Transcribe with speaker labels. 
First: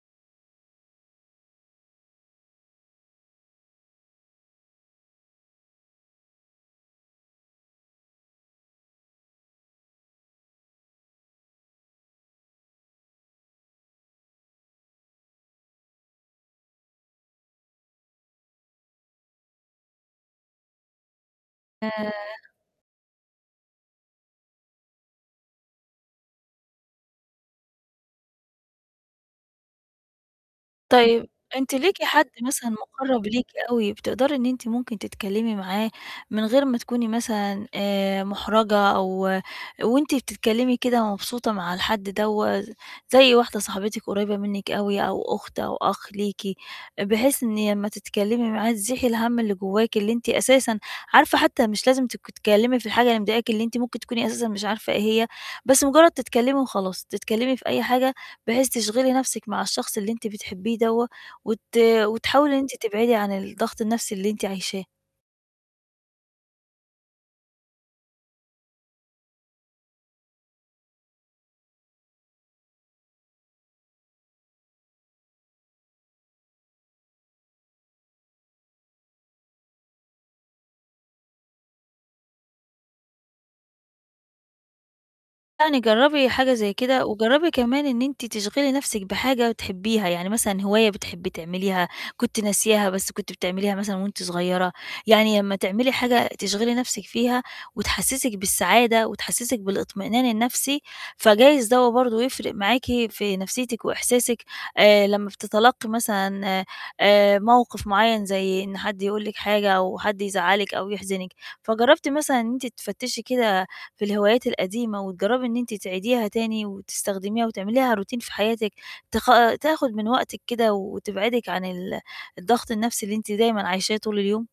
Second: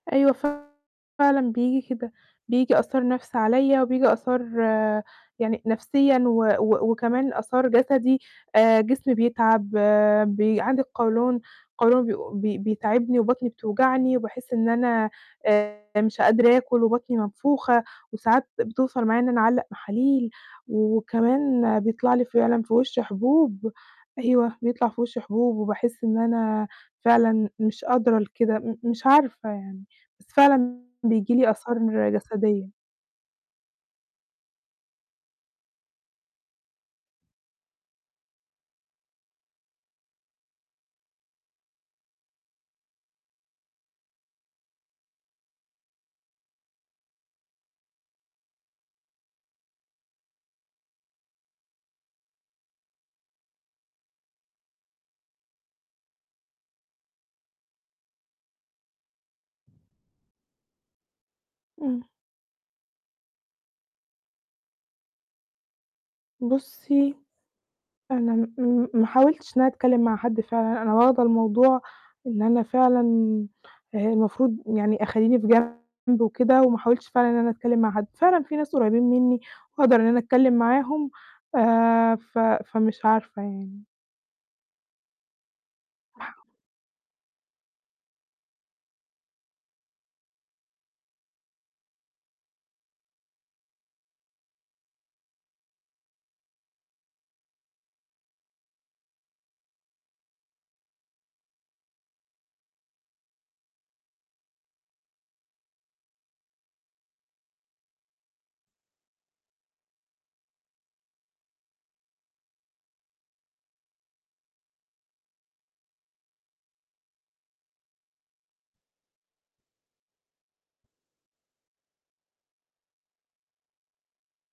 Speaker 1: أيوه ف فعلًا بييجي كده، بييجي آثار نفْس عليَّ، وبييجي آثار يعني نفسيًا و و وكمان آثار جسدي، آآ، جسمي بيتعب، بي عندي القولون؛ القولون بي بي بيتعبني وبطني بتوجعني، وباحس إن أنا مش آآ، قادرة آكل وبطني منفوخة، وساعات بتوصَل معايا إن أنا أعلّق محاليل. وكمان
Speaker 2: آآ
Speaker 1: بيطلَع لي فعلًا في وشي حبوب. أيوه، بيطلَع في وشي حبوب، وباحس إن أنا فعلًا مش قادرة لكده، م مش عارفة يعني. بس فعلًا
Speaker 2: طيب.
Speaker 1: بييجي لي
Speaker 2: أنتِ
Speaker 1: آثار
Speaker 2: ليكِ حد مثلًا
Speaker 1: جسدية.
Speaker 2: مُقرَّب ليكِ أوي، بتقدري إن أنتِ ممكن تتكلمي معاه من غير ما تكوني مثلًا آآ، محرَجة أو وأنتِ بتتكلمي كده مبسوطة مع الحد دوّة؟ زي واحدة صاحبتِك قريِّبة منِك أوي أو أخت أو أخ ليكِ، بحيث إن لمّا تتكلمي معاه تزيحي الهَم اللي جواكِ اللي أنتِ أساسًا عارفة حتى مش لازم ت تتكلمي في الحاجة اللي مضايقاكِ، اللي أنتِ ممكن تكوني أساسًا مش عارفة إيه هي، بس مجرد تتكلمي وخلاص، تتكلمي في أي حاجة بحيث تشغلي نفْسِك مع الشخص اللي أنتِ بتحبيه دوّة، وت
Speaker 1: إمم.
Speaker 2: وتحاولي إن أنتِ تبعدي عن الضغط النفْسي اللي أنتِ عايشاه.
Speaker 1: بُصي، أنا م م ما حاولتش إن أنا أتكلم مع حد فعلًا، أنا واخدة الموضوع إن أنا فعلًا المفروض يعني أخلّيني في جنب وكده، وما أحاولش فعلًا إن أنا أتكلم مع حد. فعلًا في ناس قريّبين مني، وأقدر إن أنا أتكلم معاهم، آآ، ف فمش عارفة يعني.
Speaker 2: يعني جرّبي
Speaker 1: [unintelligible]
Speaker 2: حاجة زي كده. وجرّبي كمان إن أنتِ تشغِلي نفْسِك بحاجة بتحبيها، يعني مثلًا هواية بتحبي تعمليها، كنتِ ناسياها بس كنتِ بتعمليها مثلًا وأنتِ صغيرة. يعني لمّا تعملي حاجة تشغِلي نفْسِك فيها وتحسسِك بالسعادة وتحسسِك بالاطمئنان النفْسي، فجايز دوّة برضو يفرِق معاكِ في نفسيتِك وإحساسِك آآ، لمّا بتتلقي مثلًا آآ، موقف معين زي إن حد يقول لِك حاجة أو حد يزعلِك أو يحزِنِك. فجرّبتِ مثلًا إن أنتِ تفتشي كده في الهوايات القديمة، وتجرّبي إن أنتِ تعيديها تاني وتستخدميها وتعمليها routine في حياتِك، تخ تاخد من وقتِك كده وتبعدِك عن ال الضغط النفْسي اللي أنتِ دايمًا عايشاه طول اليوم؟